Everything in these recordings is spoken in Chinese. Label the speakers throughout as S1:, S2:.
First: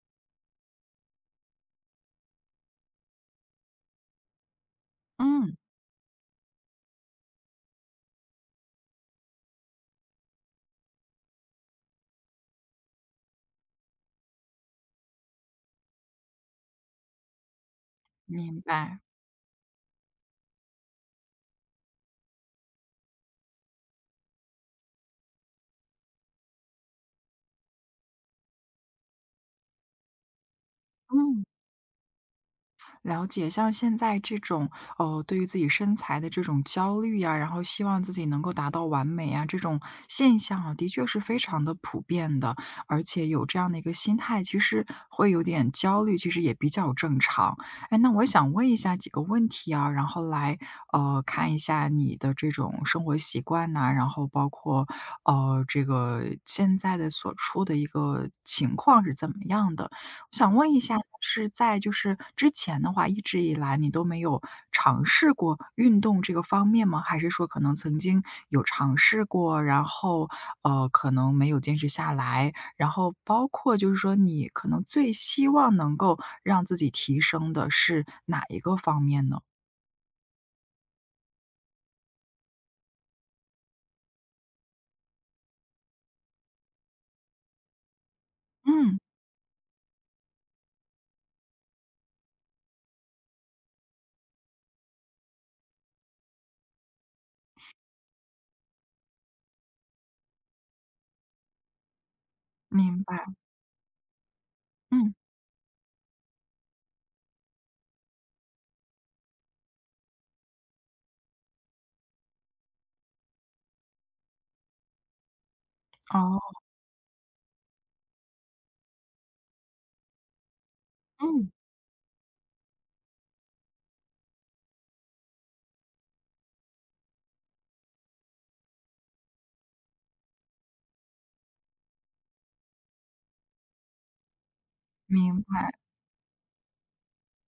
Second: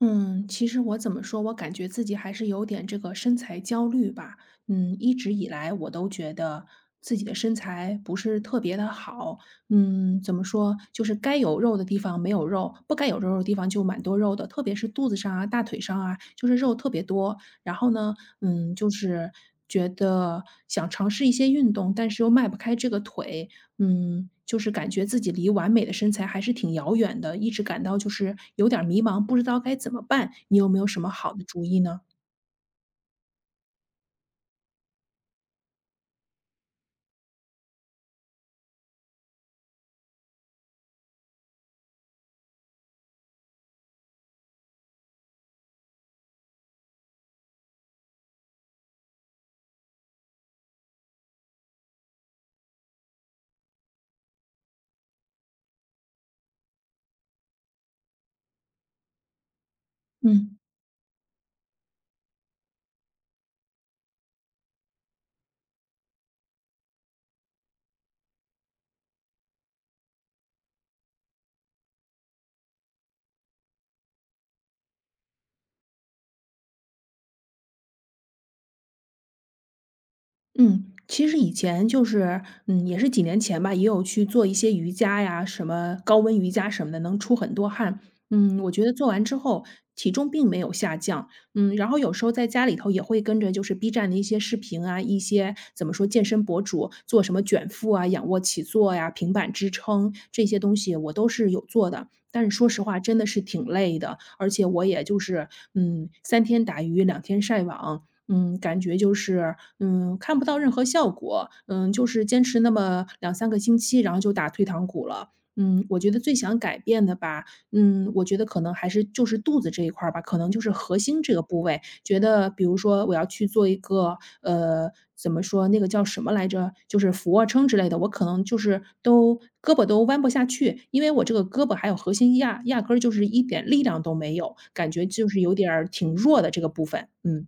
S1: 嗯，其实我怎么说，我感觉自己还是有点这个身材焦虑吧。一直以
S2: 嗯，
S1: 来我都觉得自己的身材不是特别的好。怎么说，就是该有肉的地方没有肉，不该有肉的地方就蛮多肉的，特别是肚子上啊、大腿上啊，就是肉特别多。然后呢，
S2: 明
S1: 就
S2: 白。
S1: 是觉得想尝试一些运动，但是又迈不开这个腿，就是感觉自己离完美的身材还是挺遥远的，一直感到就是有点儿迷茫，不知道该怎么办。你有没有什么好
S2: 嗯，
S1: 的主意呢？
S2: 了解。像现在这种，对于自己身材的这种焦虑呀，然后希望自己能够达到完美啊，这种现象啊，的确是非常的普遍的。而且有这样的一个心态，其实会有点焦虑，其实也比较正常。哎，那我想问一下几个问题啊，然后来看一下你的这种生活习惯呐、然后包括这个现在的所处的一个情况是怎么样的。想
S1: 嗯。
S2: 问一下，是在就是之前的话，一直以来你都没有尝试过运动这个方面吗？还是说可能曾经有尝试过，然后可能没有坚持下来，然后包括就是说你可能最希望能够让自己提升的是哪一个方面呢？
S1: 嗯，其实以前就是，也是几年前吧，也有去做一些瑜伽呀，什么高温瑜伽什么的，能出很多汗。我觉得
S2: 嗯，
S1: 做完之后体重并没有下降。然后有时候在家里头也会跟着就是 B 站的一些视频啊，一些怎么说健身博主做什么卷腹啊、仰卧起坐呀、平板支撑这些东西，我都是有做的。但是说实话，
S2: 明
S1: 真的
S2: 白。
S1: 是挺累的，而且我也
S2: 嗯。
S1: 就是，三天打鱼两天晒网，感觉就是，看不到任何效果，就是坚持那么两三个星期，然后就打退堂鼓了。我觉得最
S2: 哦。
S1: 想改变的吧，我觉得可能还是就是肚子这一块儿吧，可能就是核心这个
S2: 嗯，
S1: 部位，觉得比如说我要去做一个，怎么说，那个叫什么来着，就是俯卧撑之类的，我可能就是都胳膊都弯不下去，因为我这个胳膊还有核心压压根儿就是一点力量都没有，感觉就是
S2: 明
S1: 有
S2: 白。
S1: 点儿挺弱的这个部分，嗯。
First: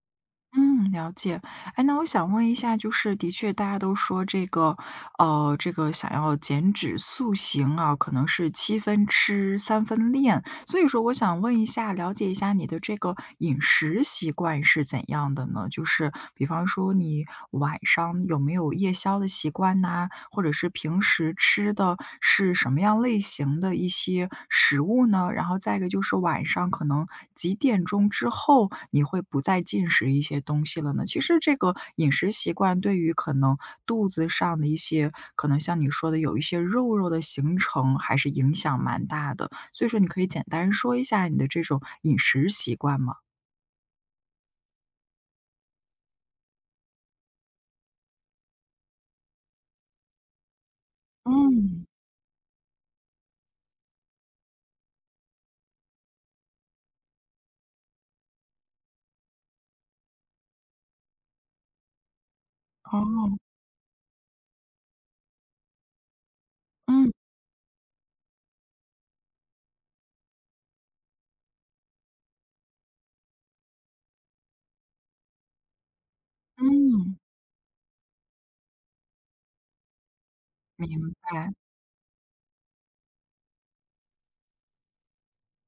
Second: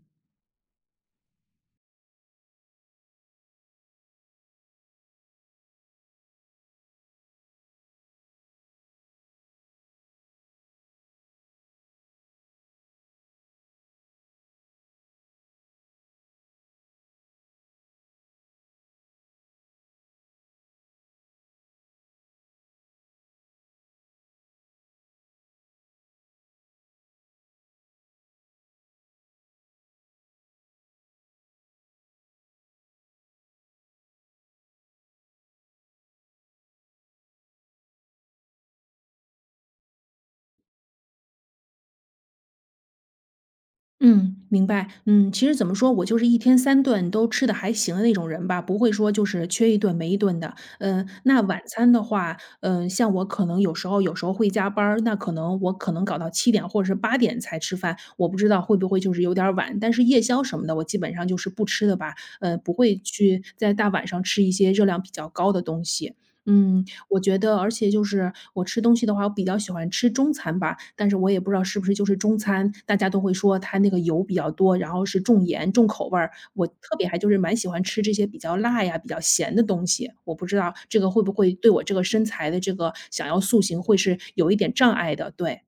S2: 嗯，了解。哎，那我想问一下，就是的确大家都说这个，这个想要减脂塑形啊，可能是七分吃三分练。所以说，我想问一下，了解一下你的这个饮食习惯是怎样的呢？就是比方说，你晚上有没有夜宵的习惯呐、或者是平时吃的是什么样类型的一些食物呢？然后再一个就是晚上可能。可能几点钟之后你会不再进食一些东西了呢？其实这个饮食习惯对于可能肚子上的一些，可能像你说的有一些肉肉的形成，还是影响蛮大的。所以说你可以简单说一下你的这种饮食习惯吗？
S1: 嗯，明白。嗯，其实怎么说，我就是一天三顿都吃的还行的那种人吧，不会说就是缺一顿没一顿的。嗯，那晚
S2: 嗯。
S1: 餐的话，像我可能有时候会加班儿那可能我可能搞到七点或者是8点才吃饭，我不知道会不会就是有点儿晚。但是夜宵什么的，我基本上就是不吃的吧，不会
S2: 哦。
S1: 去在大晚上吃一些热量比较高的东西。嗯，
S2: 嗯
S1: 我觉得而且就是我吃东西的话，我比较喜欢吃中餐吧，但是我也不知道是不是就是中餐，大家都会说它那个油比较多，然后是重盐、重口味儿。我特别
S2: 嗯。
S1: 还就是蛮喜欢吃这些比较辣呀、比较咸的东西，我不知道
S2: 明
S1: 这个会不
S2: 白。
S1: 会对我这个身材的这个想要塑形会是有一点障碍的，对。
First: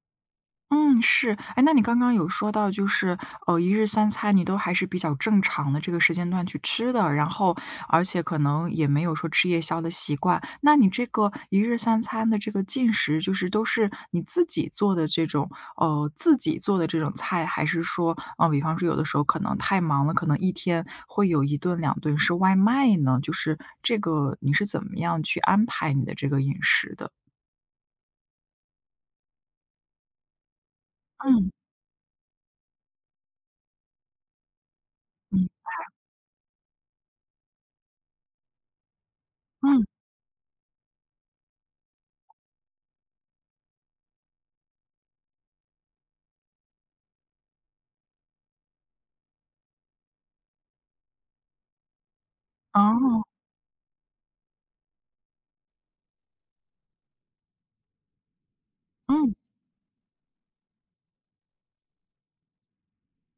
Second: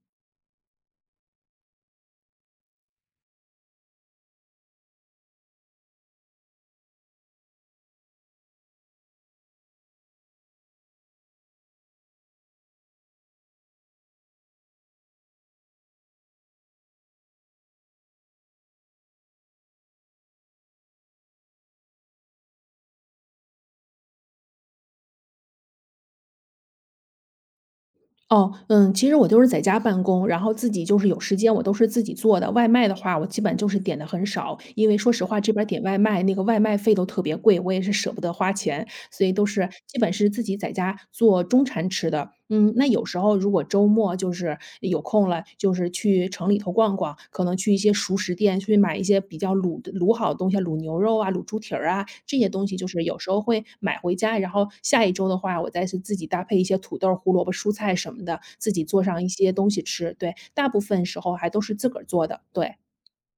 S2: 嗯，是。哎，那你刚刚有说到，就是，一日三餐你都还是比较正常的这个时间段去吃的，然后而且可能也没有说吃夜宵的习惯。那你这个一日三餐的这个进食，就是都是你自己做的这种，自己做的这种菜，还是说，嗯、比方说有的时候可能太忙了，可能一天会有一顿两顿是外卖呢？就是这个你是怎么样去安排你的这个饮食的？
S1: 哦，其实我就是在家办公，然后自己就是有时
S2: 嗯
S1: 间我都是自己做的。外卖的话，我基本就是点的很少，因为说实话，
S2: 嗯
S1: 这边儿点外卖那个外卖费都特别贵，我也是舍不得花钱。所以都是
S2: 嗯。
S1: 基本是自己在家做中餐吃的。嗯，那有时候如果周末就是有空了，就是去城里头逛逛，可能去一些熟食店去买一些比较卤的卤好的东西啊，卤牛肉啊、卤猪蹄儿啊这些东西，就是有
S2: 哦。
S1: 时候会买回家。然后下一周的话，我再是自己搭配一些土豆儿、胡萝卜、蔬菜什么的，自己做上一
S2: 嗯。
S1: 些东西吃。对，大部分时候还都是自个儿做的。对，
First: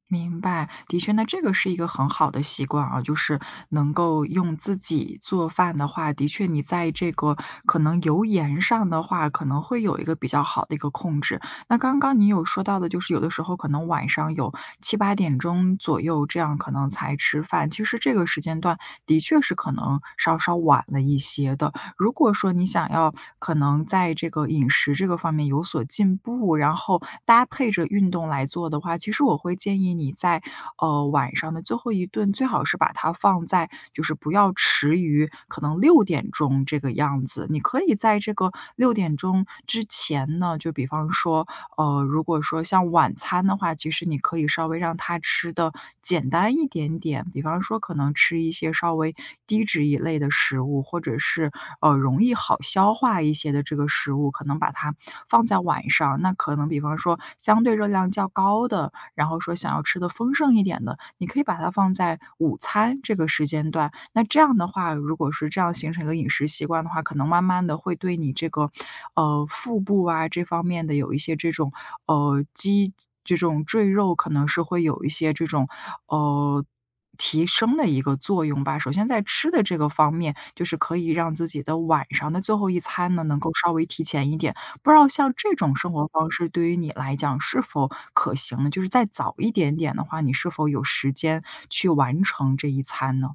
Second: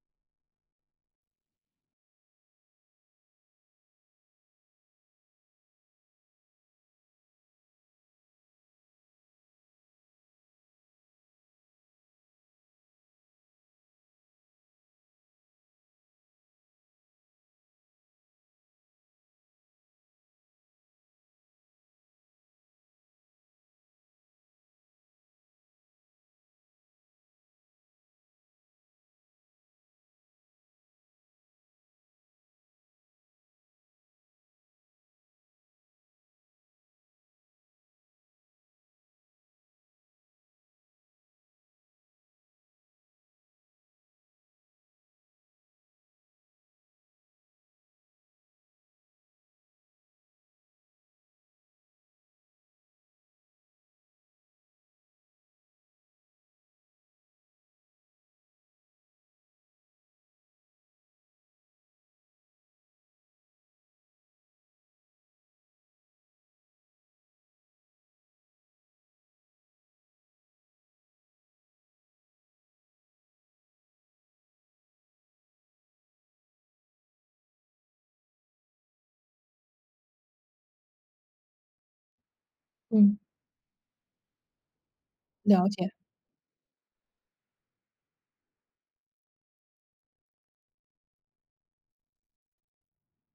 S2: 明白，的确，那这个是一个很好的习惯啊，就是能够用自己做饭的话，的确，你在这个可能油盐上的话，可能会有一个比较好的一个控制。那刚刚你有说到的，就是有的时候可能晚上有七八点钟左右，这样可能才吃饭。其实这个时间段的确是可能稍稍晚了一些的。如果说你想要可能在这个饮食这个方面有所进步，然后搭配着运动来做的话，其实我会建议你在晚上的最后一顿，最好是把它放在就是不要迟于可能六点钟这个样子。你可以在这个六点钟之前呢，就比方说如果说像晚餐的话，其实你可以稍微让他吃的简单一点点，比方说可能吃一些稍微低脂一类的食物，或者是容易好消化一些的这个食物，可能把它放在晚上。那可能比方说相对热量较高的，然后说想要吃的丰盛一点的，你可以把它放在午餐这个时间段，那这样的话，如果是这样形成一个饮食习惯的话，可能慢慢的会对你这个，腹部啊，这方面的有一些这种，呃，肌这种赘肉可能是会有一些这种，呃，提升的一个作用吧。首先在吃的这个方面，就是可以让自己的晚上的最后一餐
S1: 嗯，
S2: 呢，能够稍微提前一点。不知道像这
S1: 了
S2: 种生
S1: 解。
S2: 活方式对于你来讲是否可行呢？就是再早一点点的话，你是否有时间去完成这一餐呢？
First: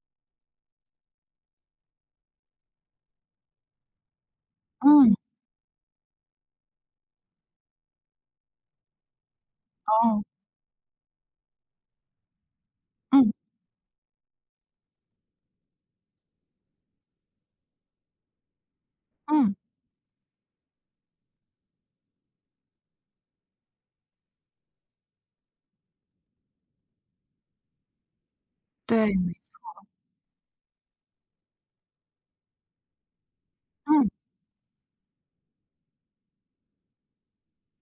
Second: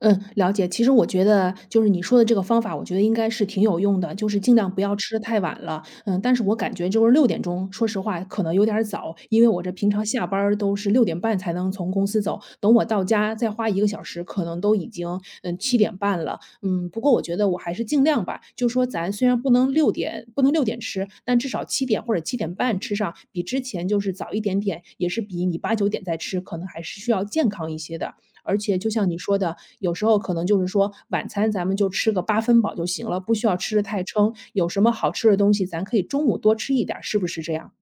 S1: 嗯，了解。其实我觉得就是你说的这个方法，我觉得应该是挺有用的，就是尽量不要
S2: 嗯。
S1: 吃的太晚了。嗯，但是我感觉就是6点钟，说实话可能有点儿早，因为我这平常
S2: 哦。
S1: 下班儿都是6点半才能从公司走，等我到
S2: 嗯。
S1: 家再花1个小时，可能都已经，七点半了。嗯，不过我觉得我还是尽量吧，就说咱虽然
S2: 嗯。
S1: 不能六点吃，但至少七点或者七点半吃上，比之前就是早一点点，也是比你八九点再吃，可能还是需要健康一些的。而且就
S2: 对，
S1: 像你
S2: 没
S1: 说
S2: 错。
S1: 的，有时候可能就是说晚餐咱们就吃个八分饱就行了，不需要吃得太
S2: 嗯，
S1: 撑。有什么好吃的东西，咱可以中午多吃一点儿是不是这样？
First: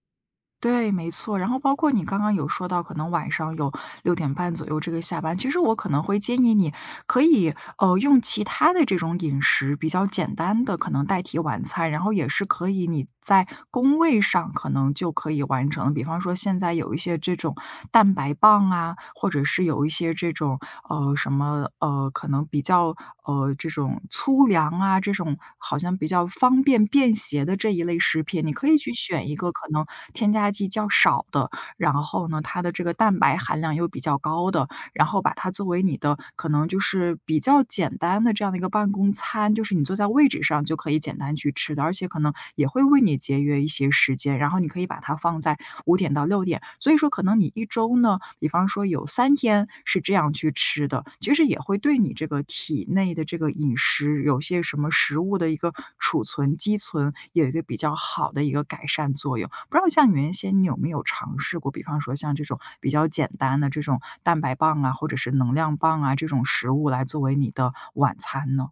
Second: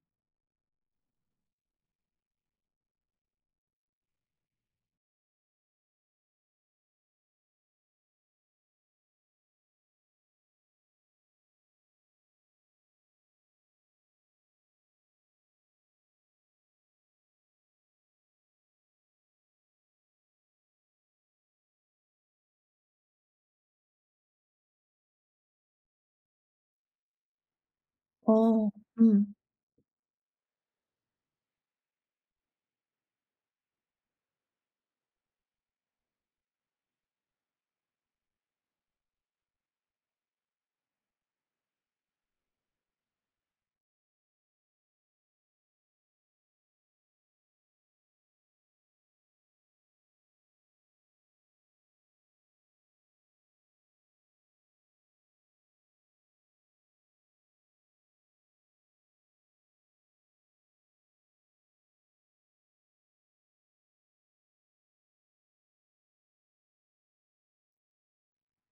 S2: 对，没错。然后包括你刚刚有说到，可能晚上有6点半左右这个下班，其实我可能会建议你可以，用其他的这种饮食比较简单的可能代替晚餐，然后也是可以你在工位上可能就可以完成，像比方说现在有一些这种蛋白棒啊，或者是有一些这种呃什么呃，可能比较这种粗粮啊，这种好像比较方便便携的这一类食品，你可
S1: 哦，
S2: 以去选
S1: 嗯。
S2: 一个可能添加剂较少的，然后呢，它的这个蛋白含量又比较高的，然后把它作为你的可能就是比较简单的这样的一个办公餐，就是你坐在位置上就可以简单去吃的，而且可能也会为你节约一些时间。然后你可以把它放在5点到6点，所以说可能你一周呢，比方说有3天是这样去吃的，其实也会对你这个体内的这个饮食，有些什么食物的一个储存、积存，有一个比较好的一个改善作用。不知道像原先你有没有尝试过，比方说像这种比较简单的这种蛋白棒啊，或者是能量棒啊这种食物来作为你的晚餐呢？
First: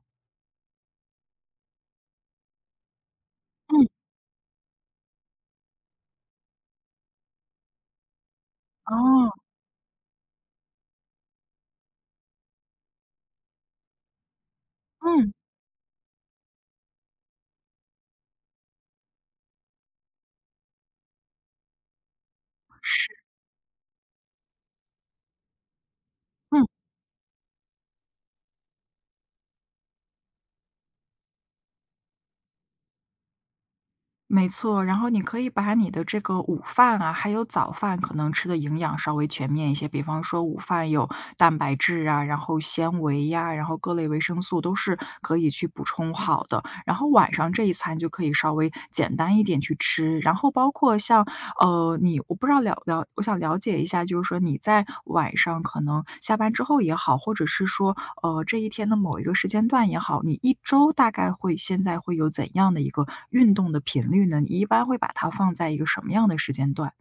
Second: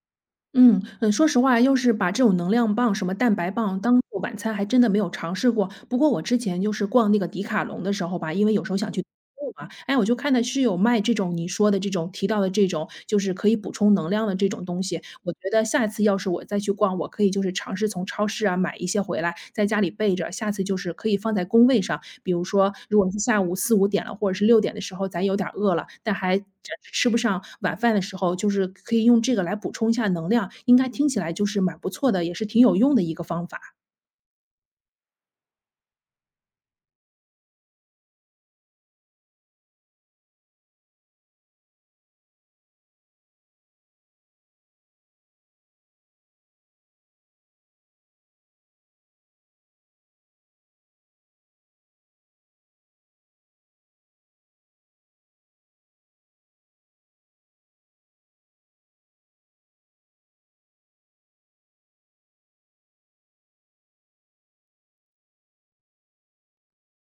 S1: 嗯，说实话，要是把这种能量棒、什么蛋白棒
S2: 嗯。
S1: 当做晚餐，还真的没有尝试过。不过我之前就是逛那个迪卡侬的时候吧，因为有时候想去购
S2: 哦。
S1: 物嘛，哎，我就看到是有卖这种你说的这种提到的这种，就是可以补充能量的这种东西。
S2: 嗯。
S1: 我觉得下次要是我再去逛，我可以就是尝试从超市啊买一些回来，在家里备着，下次就是可以放在工位上，比如说，如果是
S2: 是。
S1: 下午4、5点了，或者是六点的时候，咱有点儿饿了，但还暂
S2: 嗯。
S1: 时吃不上晚饭的时候，就是可以用这个来补充一下能量，应该听起来就是蛮不错的，也是挺有用的一个方法。
S2: 没错，然后你可以把你的这个午饭啊，还有早饭可能吃的营养稍微全面一些，比方说午饭有蛋白质啊，然后纤维呀、然后各类维生素都是可以去补充好的。然后晚上这一餐就可以稍微简单一点去吃，然后包括像你我不知道我想了解一下，就是说你在晚上可能下班之后也好，或者是说，这一天的某一个时间段也好，你一周大概会现在会有怎样的一个运动的频率呢？你一般会把它放在一个什么样的时间段？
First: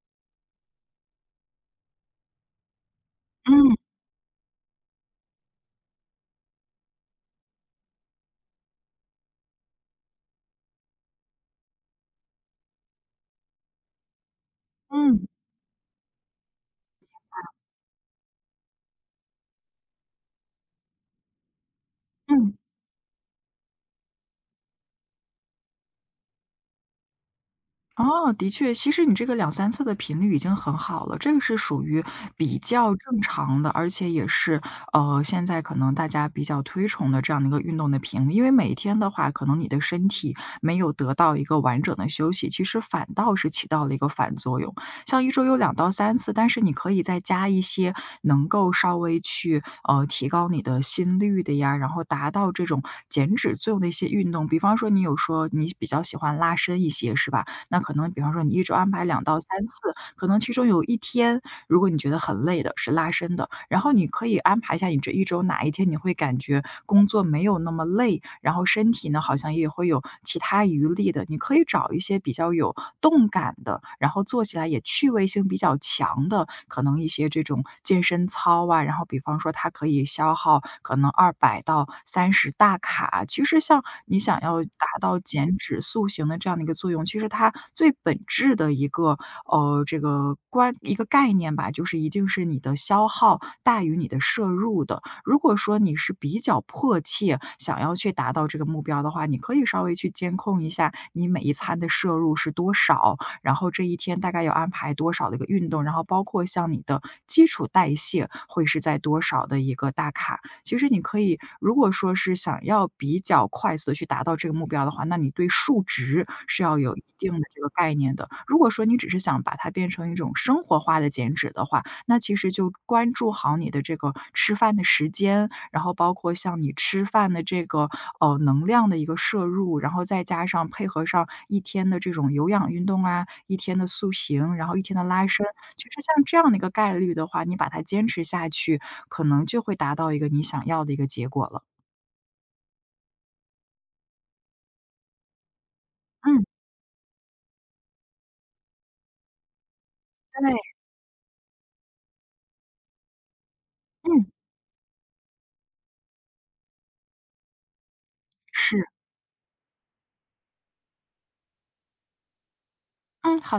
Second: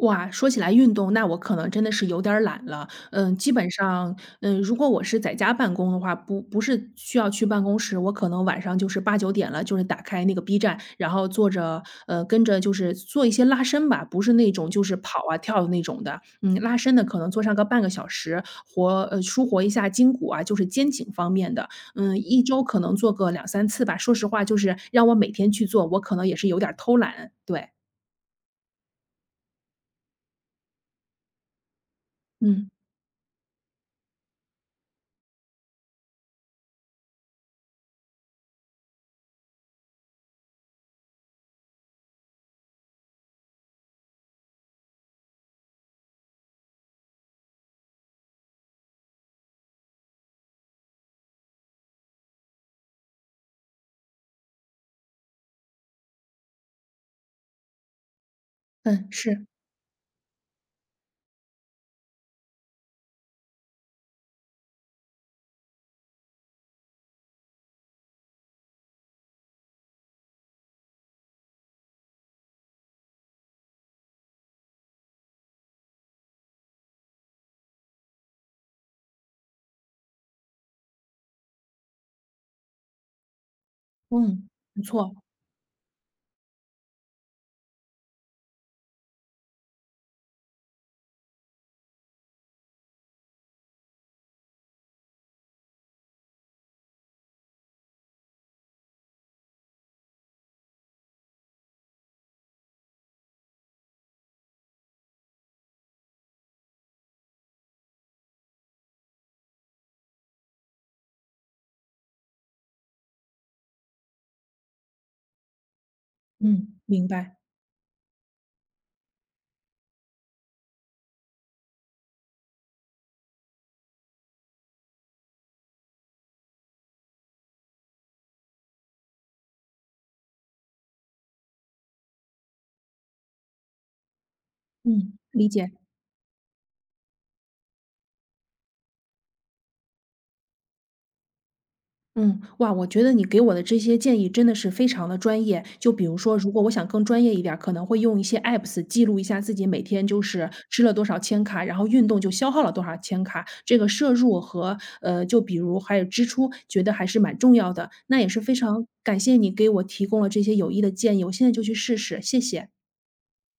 S1: 哇，说起来运动，那我可能真的是有点儿懒了。嗯，基本
S2: 嗯。
S1: 上，如果我是在家办公的话，不是需要去办公室，我可能晚上就是八九点了，就是打开那个 B 站，然后坐着，跟着就是做一些拉伸吧，不是那种就是跑
S2: 嗯。
S1: 啊跳的那种的。嗯，拉伸的可能做上个半个小时，舒活一下筋骨啊，就是肩颈方面的。嗯，一
S2: 嗯。
S1: 周可能做个两三次吧。说实话，就是让我每天去做，我可能也是有点儿偷懒。对，
S2: 哦，的确，其实你这个两三次的频率已经很好了，这个是属于比
S1: 嗯
S2: 较正常的，而且也是，现在可能大家比较推崇的这样的一个运动的频率。因为每天的话，可能你的身体没有得到一个完整的休息，其实反倒是起到了一个反作用。像一周有两到三次，但是你可以再加一些能够稍微去，提高你的心率的呀，然后达到这种减脂作用的一些运动。比方说你有说你比较喜欢拉伸一些，是吧？那可能比方说你一周安排
S1: 嗯，
S2: 两到
S1: 是。
S2: 三次，可能其中有一天，如果你觉得很累的，是拉伸的，然后你可以安排一下你这一周哪一天你会感觉工作没有那么累，然后身体呢，好像也会有其他余力的，你可以找一些比较有动感的，然后做起来也趣味性比较强的，的可能一些这种健身操啊，然后比方说它可以消耗可能200到30大卡。其实像你想
S1: 嗯，
S2: 要
S1: 不
S2: 达
S1: 错，
S2: 到减脂塑形的这样的一个作用，其实它最本质的一个，这个一个概念吧，就是一定是你的消耗大于你的摄入的。如果说你是比较迫切想要去达到这个目标的话，你可以稍微去监控一下你每一餐的摄入是多少，然后这一天大概要安排多少的一个运动，然后包括像你的基础代谢会是在多少的一个大卡。其实你可以，如果说是想要比较快速的去达到这个目标的话，那你对数值是要
S1: 嗯，
S2: 有一
S1: 明
S2: 定
S1: 白，
S2: 的这个概念的。如果说你只是想把它变成一种生活化的减脂的话，那其实就关注好你的这个吃饭的时间，然后包括像你吃饭的这个能量的一个摄入，然后再加上配合上一天的这种有氧运动啊，一天的塑形，然后一天的
S1: 嗯，
S2: 拉伸，
S1: 理解，
S2: 其实像这样的一个概率的话，你把它坚持下去，可能就会达到一个你想要的一个结果了。
S1: 嗯，哇，我觉得你给我的这些建议真的是非常的专业。就比如说，
S2: 嗯。
S1: 如果我想更专业一点儿，可能会用一些 apps 记录一下自己每天就是
S2: 对。
S1: 吃了多少千卡，然后运动就消耗了多少千卡，这个摄
S2: 嗯。
S1: 入和就比如还有支出，觉得还是蛮重要的。那也是非
S2: 是。
S1: 常感谢你给我提供了这些有益的建议，我现在就去试试，谢谢。
S2: 嗯，好的。